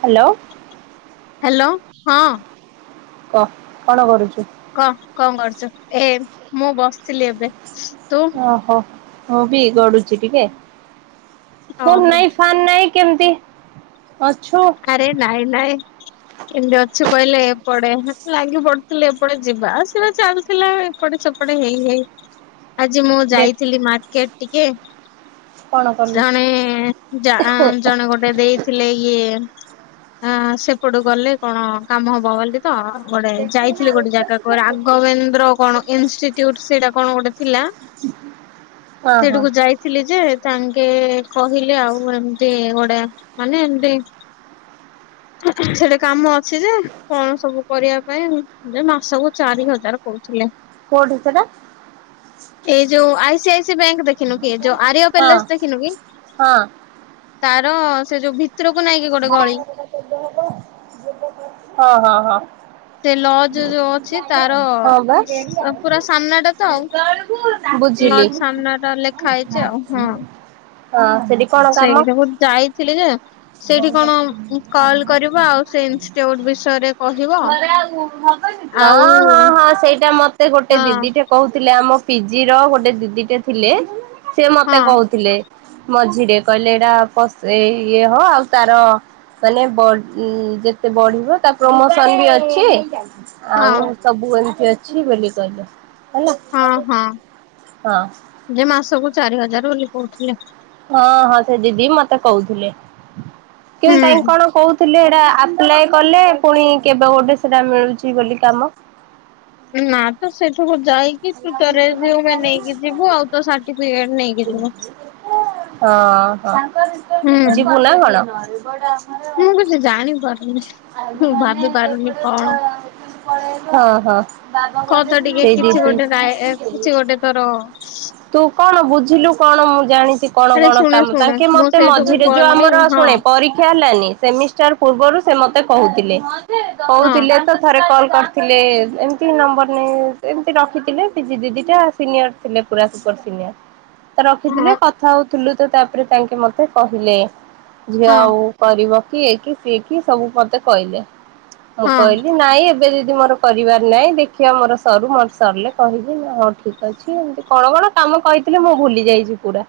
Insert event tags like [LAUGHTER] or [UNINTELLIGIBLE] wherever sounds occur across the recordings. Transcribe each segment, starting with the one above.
Hello! Hello ହଁ। କହ କ'ଣ କରୁଛୁ? କହ କ'ଣ କରୁଛୁ? ଏ ମୁଁ ବସିଥିଲି ଏବେ। ତୁ ଓଃ! ମୁଁ ବି ଗଡୁଛି ଟିକେ। ଫୋନ ଓହୋ ନାଇଁ ଫାନ୍ ନାଇଁ କେମିତି? ଅଛୁ ଆରେ ନାଇଁ ନାଇଁ। କେମିତି ଅଛୁ କହିଲେ ଏପଟେ ଲାଗି ପଡୁଥିଲେ ଏପଟେ ଯିବା ସେଟା ଚାଲିଥିଲା ଏପଟେ ସେପ ହେଇ ହେଇ ଆଜି ମୁଁ ଦେଖ ଯାଇଥିଲି ମାର୍କେଟ ଟିକେ। କଣ କଲୁ? ଜଣେ ଯା ଆଁ ଜଣେ ଗୋଟେ ଦେଇଥିଲେ ଇଏ ଆଁ ସେପଟୁ ଗଲେ କଣ କାମ ହବ ବୋଲି ତ ଗୋଟେ ଯାଇ ଥିଲି ଗୋଟେ ଜାଗାକୁ ରାଘବେନ୍ଦ୍ର କଣ ଇନଷ୍ଟିୁଟ ସେଇଟା କଣ ଗୋଟେ ଥିଲା। ହଁ ହଁ ସେଠାକୁ ଯାଇଥିଲି ଯେ ସାଙ୍ଗେ କହିଲେ ଆଉ ଏମିତି ଗୋଟେ ମାନେ ଏମିତି। ସେଠି ସେଠି କାମ ଅଛି ଯେ କଣ ସବୁ କରିବା ପାଇଁ ଯେ ମାସ କୁ ଚାରି ହଜାର କରୁଥିଲେ। କୋଉଁଠି ସେଇଟା? ଏଇ ଯୋଉ I C I C bank ଦେଖିନୁ କି ଯୋଉ ଆରିୟ ହଁ ପ୍ୟାଲେସ ଦେଖିନୁ କି, ହଁ ତାର ସେ ଯୋଉ ଭିତରକୁ ନାହିଁକି ଗୋଟେ ଗଳି ହଁ, ହଁ, ହଁ। ସେ ଲଜ ଯୋଉ ଅଛି ତାର ହଁ ବା। ସ ପୁରା ସାମ୍ନା ଟା ତ ଆଉ। ବୁଝିଲି ଲଜ ସାମ୍ନା ଟା ଲେଖା ହେଇଛି ଆଉ ହଁ। ହଁ। ସେଠି କଣ କାମ? ସେଇଠାକୁ ଯାଇଥିଲି ଯେ ସେଇଠି କ'ଣ କଲ କରିବା ଆଉ ସେଇ ଇନଷ୍ଟିଚ୍ୟୁଟ ବିଷୟରେ କହିବ ହଁ, ହଁ, ଆଉ ହଁ, ସେଇଟା ମତେ ଗୋଟେ ହଁ ଦିଦିଟେ କହୁ ଥିଲେ। ଆମ ପିଜି ର ଗୋଟେ ଦିଦିଟେ ଥିଲେ ସେ ହଁ ମତେ କହୁଥିଲେ। ମଝିରେ କହିଲେ ଏଇଟା ପ ଏଇ ଇଏ ହ ଆଉ ତାର ମାନେ ବ ଯେତେ ବଢିବ ତା ପ୍ରମୋ ସନ୍ ବି ଅଛି। ହଁ ଆଉ ସବୁ ଏମିତି ଅଛି ବୋଲି କହିଲ। ହଁ, ହଁ, ଯେ ମାସ କୁ ଚାରି ହଜାର ବୋଲି କହୁଥିଲେ। ହଁ, ହଁ, ସେ ଦିଦି ମତେ କହୁଥିଲେ, କିନ୍ତୁ ତାଇ ହୁଁ। କ'ଣ କହୁ ଥିଲେ ହେଟା ଆପ୍ଲାଏ କଲେ ପୁଣି କେବେ ଗୋଟେ ସେଟା ମିଳୁଛି ବୋଲି କାମ। ନା ତ ସେଠୁକୁ ଯାଇ କି ତୁ ତାପରେ ଯୋଉ ମା ନେଇକି ଯିବୁ ଆଉ ତୋ ସାର୍ଟିଫିକେଟ ନେଇକି ଯିବୁ। ଓଃ ହୁଁ ଯିବୁ ନା କ'ଣ? ମୁଁ କିଛି ଜାଣି ପାରୁନି ମୁଁ ଭାବି ପାରୁନି କଣ? ହଁ। ହଁ, ସେଇ ଡ୍ୟୁଟି ଥାଏ ଏ କିଛି ଗୋଟେ ତୋର ତୁ କ'ଣ ବୁଝିଲୁ କ'ଣ ମୁଁ ଜାଣି କ'ଣ ଆରେ କ'ଣ ଶୁଣେ କାମ ଶୁଣେ ତାଙ୍କେ ମୁଁ ମୋତେ ସେଇଠୁକୁ ମଝିରେ ଯୋଉ ଗଲି ଆମର ହଁ ହଁ ଶୁଣେ ପରୀକ୍ଷା ହେଲାନି ସେମିଷ୍ଟାର ପୂର୍ବରୁ ସେ ମ ତେ କହୁଥିଲେ କହୁଥିଲେ ତ ଥରେ କଲ କରି ଥିଲେ ଏମିତି ନମ୍ବର ନେ ଏମତି ରଖି ଥିଲେ। ପି ଜି ଦିଦି ଟା ସିନିୟର ଥିଲେ ପୁରା ସୁପର ସିନିୟର ରଖିଥିଲେ ହଁ କଥା ହ ଥିଲୁ ତ ତାପରେ ତାଙ୍କେ ମୋତେ କହିଲେ ଝିଅ ହଁ ଆଉ କରିବ ସିଏ କି ସିଏ କି ସବୁ ମୋତେ କହିଲେ। ମୁଁ ହଁ କହିଲି ନାଇଁ ଏବେ ଯି ଯେ ମୋର କରିବାର ନାଇଁ। ଦେଖିବା ମୋର ସରୁ। ମୋର ସରଲେ କହିବି ମୁଁ ହଁ ଠିକ ଅଛି ଏମତି କଣ କଣ କାମ କହିଥିଲେ ମୁଁ ଭୁଲି ଯାଇଛି ପୁରା।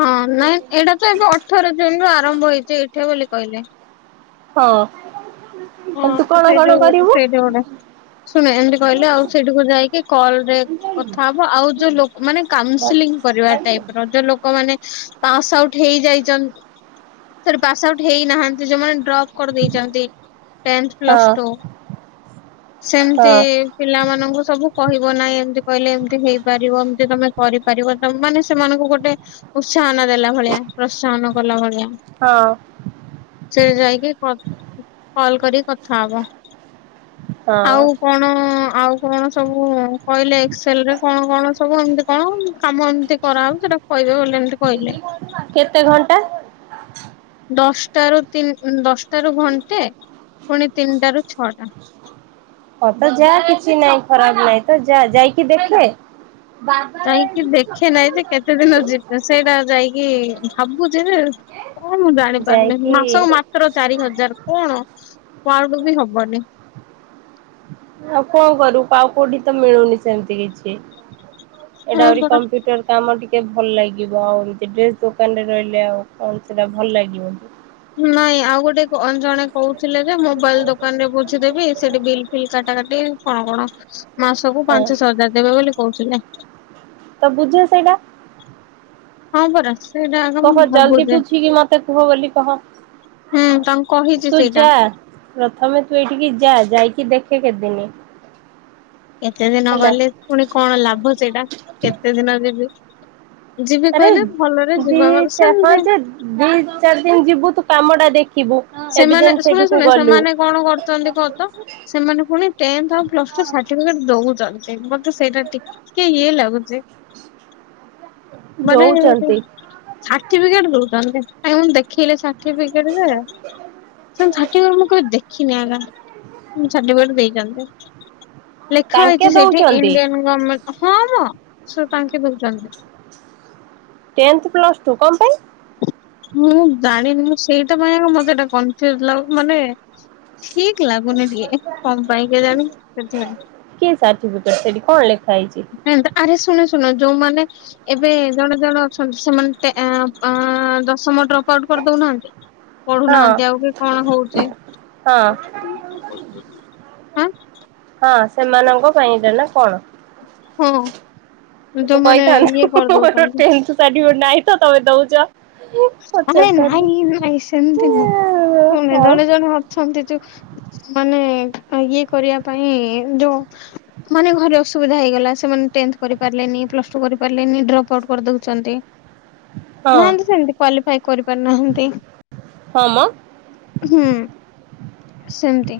ହଁ ନା ଏଇଟା ତ ଏବେ ଅଠର ଜୁନ୍ ରୁ ଆରମ୍ଭ ହେଇଛି ଏଇଠା ବୋଲି କହିଲେ। ହଁ ତୁ କଣ କଣ କରିବୁ? ଶୁଣେ ଏମତି କହିଲେ ଆଉ ସେଇଠିକୁ ଯାଇକି କଲ୍ ରେ କଥା ହବ। ଆଉ ଯୋଉ ଲୋ-ମାନେ ହଁ କାଉସିଲି କରିବା ଟାଇପ୍ ର ଯୋଉ ଲୋକମାନେ ପାସ୍ ଆଉଟ୍ ହେଇଯାଇଚନ୍ ସଡି ପାସ୍ ଆଉଟ୍ ହେଇନାହାନ୍ତି ଯୋଉମାନେ ଡ୍ରପ୍ କରିଦେଇଚନ୍ତି। ଟେନ୍ଥ, ପ୍ଲସ୍ ହଁ ଟୁ ସେମିତି ପିଲାମାନଙ୍କୁ ସବୁ କହିବ ନାହିଁ ଏମିତି କହିଲେ ଏମିତି ହେଇପାରିବ। ଏମତି ଯେ ତୋମେ କରିପାରିବ ତୋମ ମାନେ ସେମାନଙ୍କୁ ଗୋଟେ ଉସ ସାହନ ଦେଲା ଭଳିଆ। ପ୍ରୋତ୍ସାହନ କଲା ଭଳିଆ। ହଁ ସେଇଠି ଯାଇକି କ କଲ୍ କରିକି କଥା ହବ। ହଁ। ଆଉ କଣ ଆଉ କଣ ସବୁ କହିଲେ ଏକ୍ସେଲ ରେ କଣ କଣ ସବୁ ଏମତି କଣ କାମ ଏମିତି କରାହଉ ସେଟା କହିବେ ବୋଲି ଏମତି କହିଲେ। କେତେ ଘଣ୍ଟା? ଦଶଟା ରୁ ତିନି ଉଁ, ଦଶଟା ରୁ ଘଣ୍ଟେ। ପୁଣି ତିନିଟା ରୁ ଛ ହଁ ତ ଯା କିଛି ନାଇଁ। ଖରାପ ନାଇଁ ତ ଯା ଯାଇକି ଦେଖେ। ଯାଇକି ଦେଖେ ନାହିଁ ଯେ କେତେ ଦିନ ଯେ ସେଇଟା ଯାଇକି ଭାବୁଚି ଯେ କଣ ମୁଁ ଜାଣିପାରୁନି। ଯାଇକି ମାସକୁ ମାତ୍ର ଚାରି ହଜାର କଣ? କୁଆଡୁ ବି ହବନି। ଆଉ କଣ କରିବୁ। ଆଉ କୋଉଠି ତ ମିଳୁନି ସେମିତି କିଛି। ଏଇଟା ହଁ ଆହୁରି ପରା କମ୍ପ୍ୟୁଟର କାମ ଟି ଟିକେ ଭଲ ଲାଗିବ। ଆଉ ଏମତି ଡ୍ରେସ୍ ଦୋକାନରେ ରହିଲେ ଆଉ କଣ ସେଟା ଭଲ ଲାଗିବ କି? ନାଇଁ ଆଉ ଗୋଟେ କ-ଓ ଜଣେ କହୁ ଥିଲେ ଯେ ମୋବାଇଲ୍ ଦୋକାନ ରେ ବୁଝିଦେବି ସେଠି ବିଲ୍ ଫିଲ୍ କାଟା କାଟି କଣ କଣ ମାସକୁୁ ହଁ ପାଞ୍ଚଶହ ହଜାର ଦେବେ ବୋଲି କହୁଥିଲେ। ତ ବୁଝ ସେଇଟା। ହଁ ପରା। ସେଇଟା ଆଗ ମୁଁ କହ ଜଲଦି ଭାବୁଛେ ବୁଝିକି ମୋତେ କୁହ ବୋଲି। କହ। ହୁଁ ତାଙ୍କୁ କହିଛି ତୁ ସେଇଟା ଯା ପ୍ରଥମେ ତୁ ଏଇଠିକି ଯା ଯାଇ କି ଦେଖେ କେଦିନି। କେତେ ଦିନ ଗଲେ ପୁଣି କଣ ଲାଭ ସେଇଟା କେତେ ଦିନ ଯିବି। ଯିବି ଆରେ କହିଲେ ଭଲରେ ଦି ଯିବା କ ଚା-ହଁ ସେମିତି ଯେ ଦି ଚାରି ଦିନ ଯିବୁ ତୁ କାମ ଟା ଦେ ସେମାନେ ଏ ଶୁଣେ ଶୁଣେ ସେମାନେ କଣ କରୁଚନ୍ତି କହ ତ? ସେମାନେ ପୁଣି ଟେନ୍ଥ ଆଉ ପ୍ଲସ୍ ଟୁ ସା ସାର୍ଟିଫିକେଟ ଦଉଚନ୍ତି। ମୋତେ ସେଇଟା ଟିକେ ଇଏ ଲାଗୁଚି। ମାନେ ଦଉଛନ୍ତି [UNINTELLIGIBLE] ସାର୍ଟିଫିକେଟ ଦଉଚନ୍ତି। କାଇଁ ମୁଁ ଦେଖେଇଲେ ସା ସାର୍ଟିଫିକେଟ ଯେ ସେମ ସାର୍ଟିଫିକେଟ ମୁଁ କେବେ ଦେ ଦେଖିନି ଏକା [UNINTELLIGIBLE] ସାର୍ଟିଫିକେଟ ଦେଇଚନ୍ତି। ଲେଖା ତାଙ୍କେ ହେଇଚି ସେଇଠି ଦଉଛନ୍ତି ଇଣ୍ଡିଆନ ଗମେଣ୍ଟ ହଁ ମୋ ସୋ ତାଙ୍କେ ଦଉଚନ୍ତି। ଟେନ୍ଥ ପ୍ଲସ୍ ଟୁ କଣ ପାଇଁ? [INAUDIBLE] ମୁଁ ଜାଣିନି ମୁଁ ସେଇଟା ପାଇଁ ଏକା ମୋତେ ଏଟା କନଫ୍ୟୁଜ୍ ଲାଗୁ ମାନେ ଠିକ ଲାଗୁନି ଟିକେ କଣ ପାଇଁ କେଜାଣି ସେଥିପାଇଁ କି ସାର୍ଟିଫିକେଟ ସେଠି କଣ ଲେଖା ହେଇଛି? ଏନ୍ତା ଆରେ ଶୁଣ ଶୁଣ ଯୋଉମାନେ ଏବେ ଜଣେ ଜଣେ ଅଛନ୍ତି ସେମାନେ ଟେ ଏଁ, ଆଁ, ଦଶମ ଡ୍ର ପ ଆଉଟ୍ କରିଦଉନାହାନ୍ତି। ହଁ ପଢୁନାହାନ୍ତି ଆଉ କି କଣ ହଉଚି? ହଁ [INAUDIBLE] ହଁ ସେମାନଙ୍କ ପାଇଁ ଏଟା ନା କଣ? ହଁ। ତ ଯୋଉମାନେ ଇଏ କହିଥାନ୍ତ ମୋର କରିଦଉଛନ୍ତି ଟେନ୍ଥ ସାର୍ଟିଫିକେଟ ନାଇଁ ତ ତମେ ଦଉଚ। ଆରେ ନାଇଁ ନାଇଁ ସେମିତି ନାଇଁ ଆଉ ଶୁଣେ ହଁ ଜଣେ ଜଣେ ଅଛନ୍ତି ଯୋଉ ମାନେ ଇଏ କରିବା ପାଇଁ ଯୋଉ ମାନେ ଘରେ ଅସୁବିଧା ହେଇଗଲା ସେମାନେ ଟେନ୍ଥ କରିପାରିଲେନି ପ୍ଲସ ଟୁ କରିପାରିଲେନି ଡ୍ରପ ଆଉଟ୍ କରିଦଉଛନ୍ତି। ନାହାନ୍ତି ସେମତି କ୍ୱାଲିଫାଇ କରିପାରିନାହାନ୍ତି? ହଁ ମ ହୁଁ ସେମତି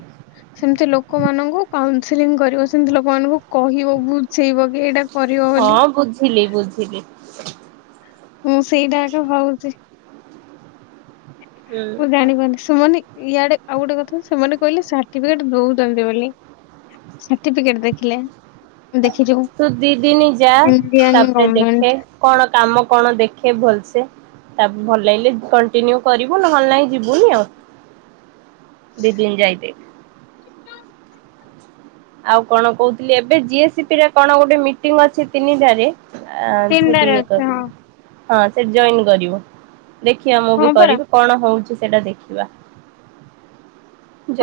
ସେମତି ଲୋକମାନଙ୍କୁ କାଉନସେଲିଂ କରିବ ସେମିତି ଲୋକମାନଙ୍କୁ କହିବ ବୁଝେଇବ କି ଏଇଟା କରିବ ବୋଲି। ହଁ ବୁଝିଲି ବୁଝିଲି। ମୁଁ ସେଇଟା ଆକା ଭାବୁଚି। ହୁଁ ମୁଁ ଜାଣିିପାରୁନି ସୁବୁନି? ଇଆଡେ ଆଉ ଗୋଟେ କଥା ସେମାନେ କହିଲେ ସାର୍ଟିଫିକେଟ ଦଉଛନ୍ତି ବୋଲି। ସାର୍ଟିଫିକେଟ ଦେଖିଲେ। ଦେଖିଛୁ ତୁ ଦି ଦିନ ଯା ଇଣ୍ଡିଆନ୍ ତାପରେ ଦେଖେ ଗମେଣ୍ଟ କଣ କାମ କଣ ଦେଖେ ଭଲସେ ତାପ ଭଲ ଲାଗିଲେ କଣ୍ଟିନ୍ୟୁ କରିବୁ ନହେଲେ ନାହିଁ ଯିବୁନି ଆଉ। ଦି ଦିନ ଯାଇ ଦେଖ। ଆଉ କଣ କହୁଥିଲି ଏବେ ଜିଏସିପିରେ କଣ ଗୋଟେ ମିଟିଂ ଅଛି ତିନିଟା ରେ ଆ ସେଠି ତିନିଟାରେ ଏ ଅଛି କର। ହଁ ହଁ ସେଠି ଜଏନ୍ କରିବୁ। ଦେଖିବା ମୁଁ ହଁ ବି ପରା କରିବି କଣ ହଉଚି। ସେଇଟା ଦେଖିବା।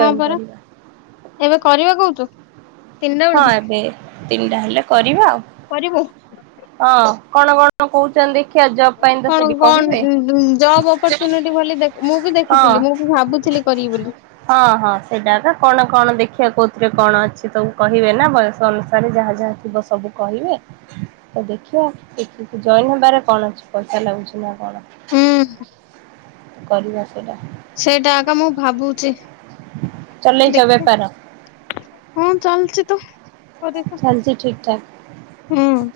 ହଁ ପରା କରିବା। ଏବେ କରିବା କହୁଚୁ? ହଁ ଏବେ ତିନିଟା ହେଲେ କରିବା। କରିବୁ? ହଁ କଣ କଣ କହୁଛନ୍ତି? ଜବ୍ ପାଇଁ ତ କଣ ସେଠି କଣ କହିବେ। ଜବ୍ ଅପରଚୁନିଟି ବୋଲି ମୁଁ ବି ହଁ ଦେଖିଥିଲି ମୁଁ ବି ଭାବୁଥିଲି। କରିବି ବୋଲି ହଁ ହଁ ସେଇଟାକା କଣ କଣ ଦେଖିବା କୋଉଥିରେ କଣ ଅଛି ସବୁ କହିବେ ନା ବୟସ ଅନୁସାରେ ଯାହା ଯାହା ଥିବ ସବୁ କହିବେ। ତ ଦେଖିବା କି ଜଏନ ହେବାରେ କଣ ଅଛି ପଇସା ଲାଗୁଛି ନା କଣ। ହୁଁ। କରିବା ସେଇଟା। ସେଇଟା ଆ ଏକା ମୁଁ ଭାବୁଚି। ଚଲେଇଛ ଦେଖଆ ବେପାର ହଁ ଚାଲଚି ତ। ଚାଲିଛି [UNINTELLIGIBLE] ଠିକ୍ ଠାକ୍। ହୁଁ।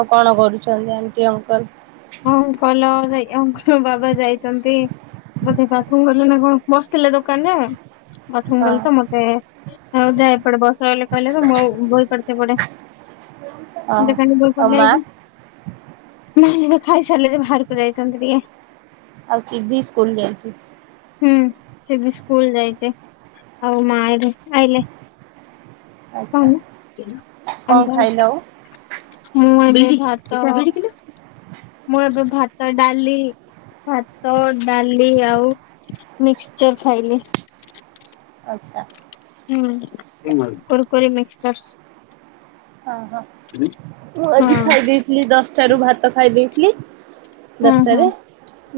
ଆଉ କଣ କରୁଛନ୍ତି ଆଣ୍ଟି ଅଙ୍କଲ? ହଁ ଭଲ। [UNINTELLIGIBLE] ଆଙ୍କ ବାବା ଯାଇଛନ୍ତି ବୋଧେ ପାଖ ଗଲେ ନା କଣ ବସିଥିଲେ ଦୋକାନରେ ବାଥରୁମ ଗଲେ ହଁ ତ ମତେ ଆ ଯାଏ ପଡେ ବସ ଯା କହିଲେ, ମୁଁ ବହି ପଢୁଚି ଏପଟେ। ହଁ ଆଉ ମା [UNINTELLIGIBLE] ଖାଇସାରିଲେ ଯେ ବାହାରକୁ ଯାଇଛନ୍ତି ଟିକେ। ଆଉ ସିଧି ସ୍କୁଲ ଯାଇଚି। ହୁଁ ସିଧି ସ୍କୁଲ ଯାଇଚି। ଆଉ ମା ଏଠି ଆଇଲେ। କହ ଆଚ୍ଛା ହେଲା? କଣ ଖାଇଲ ଆଉ [UNINTELLIGIBLE] ମୁଁ ଏବେ। [UNINTELLIGIBLE] [INAUDIBLE] ମୁଁ ଏବେ ଭାତ ଡାଲି ଭାତ, ଡାଲି ଆଉ ମିକ୍ସଚର ଖାଇଲି। ଆଚ୍ଛା। ହୁଁ [UNINTELLIGIBLE] କୋର୍କୋରି ମିଶ୍ଚର। ଅହ ମୁଁ ଆଜି ଖାଇ ଦେଇଥିଲି ଦଶଟାରୁୁ ଭାତ ଖାଇ ଦେଇଥିଲି। ହଁ ହୁଁ ହୁଁ ଦଶଟାରେ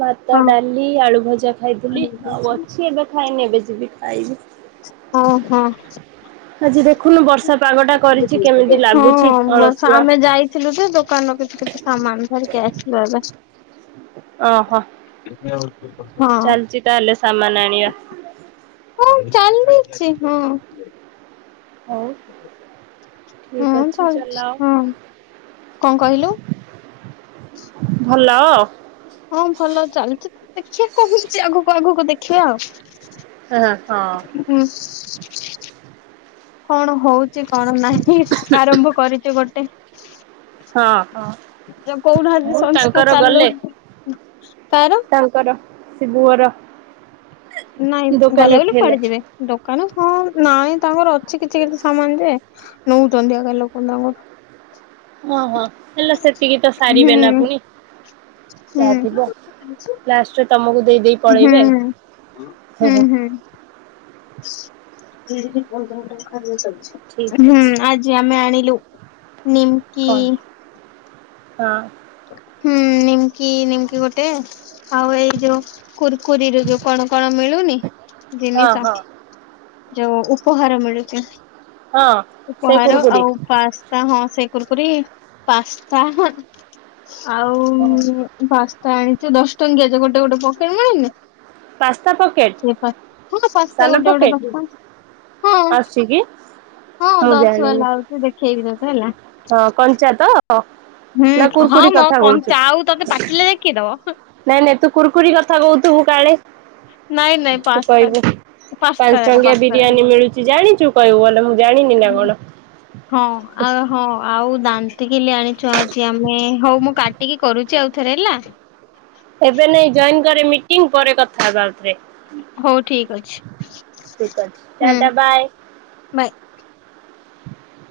ଭାତ ହଁ ଡାଲି ଆଳୁ ଭଜା ଖାଇଥିଲି ଆଉ ଅଛି ଏବେ ଖାଇନି ଏବେ ଯିବି ଖାଇବି। ଅ ହଁ। ଆଜି ଦେଖୁନୁ ବର୍ଷା ପାଗ ଟା କରିଛି କେମିତି [INAUDIBLE] ଲାଗୁଛି ହଁ ବର୍ଷ ଅଳସୁଆ ଆମେ ଯାଇଥିଲୁ ଯେ ଦୋକାନ ର କିଛି କିଛି ସାମାନ ଧରିକି ଆସିଲୁ ଏବେ। ଅହୋ। ହଁ ଚାଲଚି ତାଲେ ସାମା ଆଣିବା। ହଁ ଚାଲିଚି ହଁ। ହଉ। ହୁଁ ଠିକ ଅଛି ଚାଲଚି ହୁଁ ଚଲାଅ ଙ୍କ କହିଲୁ? ଭଲ। ହଁ ଭଲ ଚାଲିଚି ତ ଦେଖିବା କହୁଚି ଆଗକୁ ଆଗକୁ ଦେଖିବା ଆଉ। ହା ହଁ। ହୁଁ, କଣ ହଉଚି କଣ ନାହିଁ ଆରମ୍ଭ କରିଚୁ ଗୋଟେ। ହଁ ହଁ। ଜଉ କହୁନାହାନ୍ତି ଆଉ ସଂସ୍ଥା ତାଙ୍କର ଚାଲୁ ଗଲେ। ତାର ତାଙ୍କର ସିବୁ ଘର ନାଇଁ ଗଲେ ବୋଲି କୁଆଡେ ଯିବେ ଦୋକାନ ହଁ ନାଇଁ ତାଙ୍କର ଅଛି କିଛି କିଛି ସାମାନ ଯେ ନଉଚନ୍ତି ଆଗା ଲୋକ ତାଙ୍କଠୁ। ଓହୋ ହେଲେ ସେତିକି ତ ହୁଁ ସାରିବେ ନା ପୁଣି। ହୁଁ ଯାଆଥିବ ଲାଷ୍ଟରେ ତମୁକୁ ହୁଁ ହୁଁ ହୁଁ। ଦୁଇ ହେଟି ପନ୍ଦର ଗ୍ରାମ ଠିକ୍ [UNINTELLIGIBLE] ଅଛି। ହୁଁ ଆଜି ଆମେ ଆଣିବୁ। ନିମକି କଣ ହଁ। ହୁଁ ନିମକି ନିମକି ଗୋଟେ ଆଉ ଏଇ ଯୋଉ କୁୁରକୁରିରୁ ଯୋଉ କଣ କଣ ମିଳୁନି ହଁ ଜିନିଷ ହଁ ଯୋଉ ଉପହାର ମିଳୁଚି ହଁ ସେ ଉପହାର କୁରୁକୁରି ଆଉ ପାସ୍ତା ହଁ। କୁରକୁରି ପାସ୍ତା ହଁ। ଆଉ ପାସ୍ତା ଆଣିଚୁ ଦଶ ଟଙ୍କିଆ ଯୋଉ ଗୋଟେ ଗୋଟେ ପକେଟ ମିଳୁନି ପାସ୍ତା ପକେଟ୍ ସେ ହଁ ମ ଶସ୍ତା ଗୋଟେ ଗୋଟେ ପାସ୍ତା ଅଛି କି? ମୁଁ ଦଶ ଜାଣିନି ବାଲା ଆଉଛି ଦେଖେଇବି ତତେ ହେଲା। ହଁ କଞ୍ଚା ତ ନା ହୁଁ ହଁ କୁୁରକୁରି ମ କଥା କହୁଛୁ। କଞ୍ଚା ଆଉ ତତେ ପାଚିଲେ ଯାଏ କିଏଦବ। ନାଇଁ ନାଇଁ ତୁ କୁୁରୁକୁରି କଥା କହୁଥିବୁ କାଳେ ନାଇଁ ନାଇଁ ତୁ ପାସ୍ତା କହିବୁ ପାସ୍ତା ପାଞ୍ଚ ଯାକ ଟଙ୍କିଆ ପାସ୍ତା ବିରିୟାନୀ ମିଳୁଚି ଜାଣି ତୁ କହିବୁ ଗଲେ ମ ହୁଁ ହଁ ଆଉ ହଁ ଆଉ ଦାନ୍ତିକିଲି ଆଣି ଚଚି ଆମେ ହଉ ମୁଁ କାଟିକି କରୁଚି ଆଉଥରେ ହେଲା। ଏବେ ନାଇଁ ଜଏନ୍ କରେ ମିଟିଂ ପରେ କଥା ହେବା ଆଉଥରେ। ହଉ ଠିକ ଅଛି ଠିକ୍ ଅଛି ହୁଁ ଟାଟା ବାଏ। ବାଏ। [INAUDIBLE]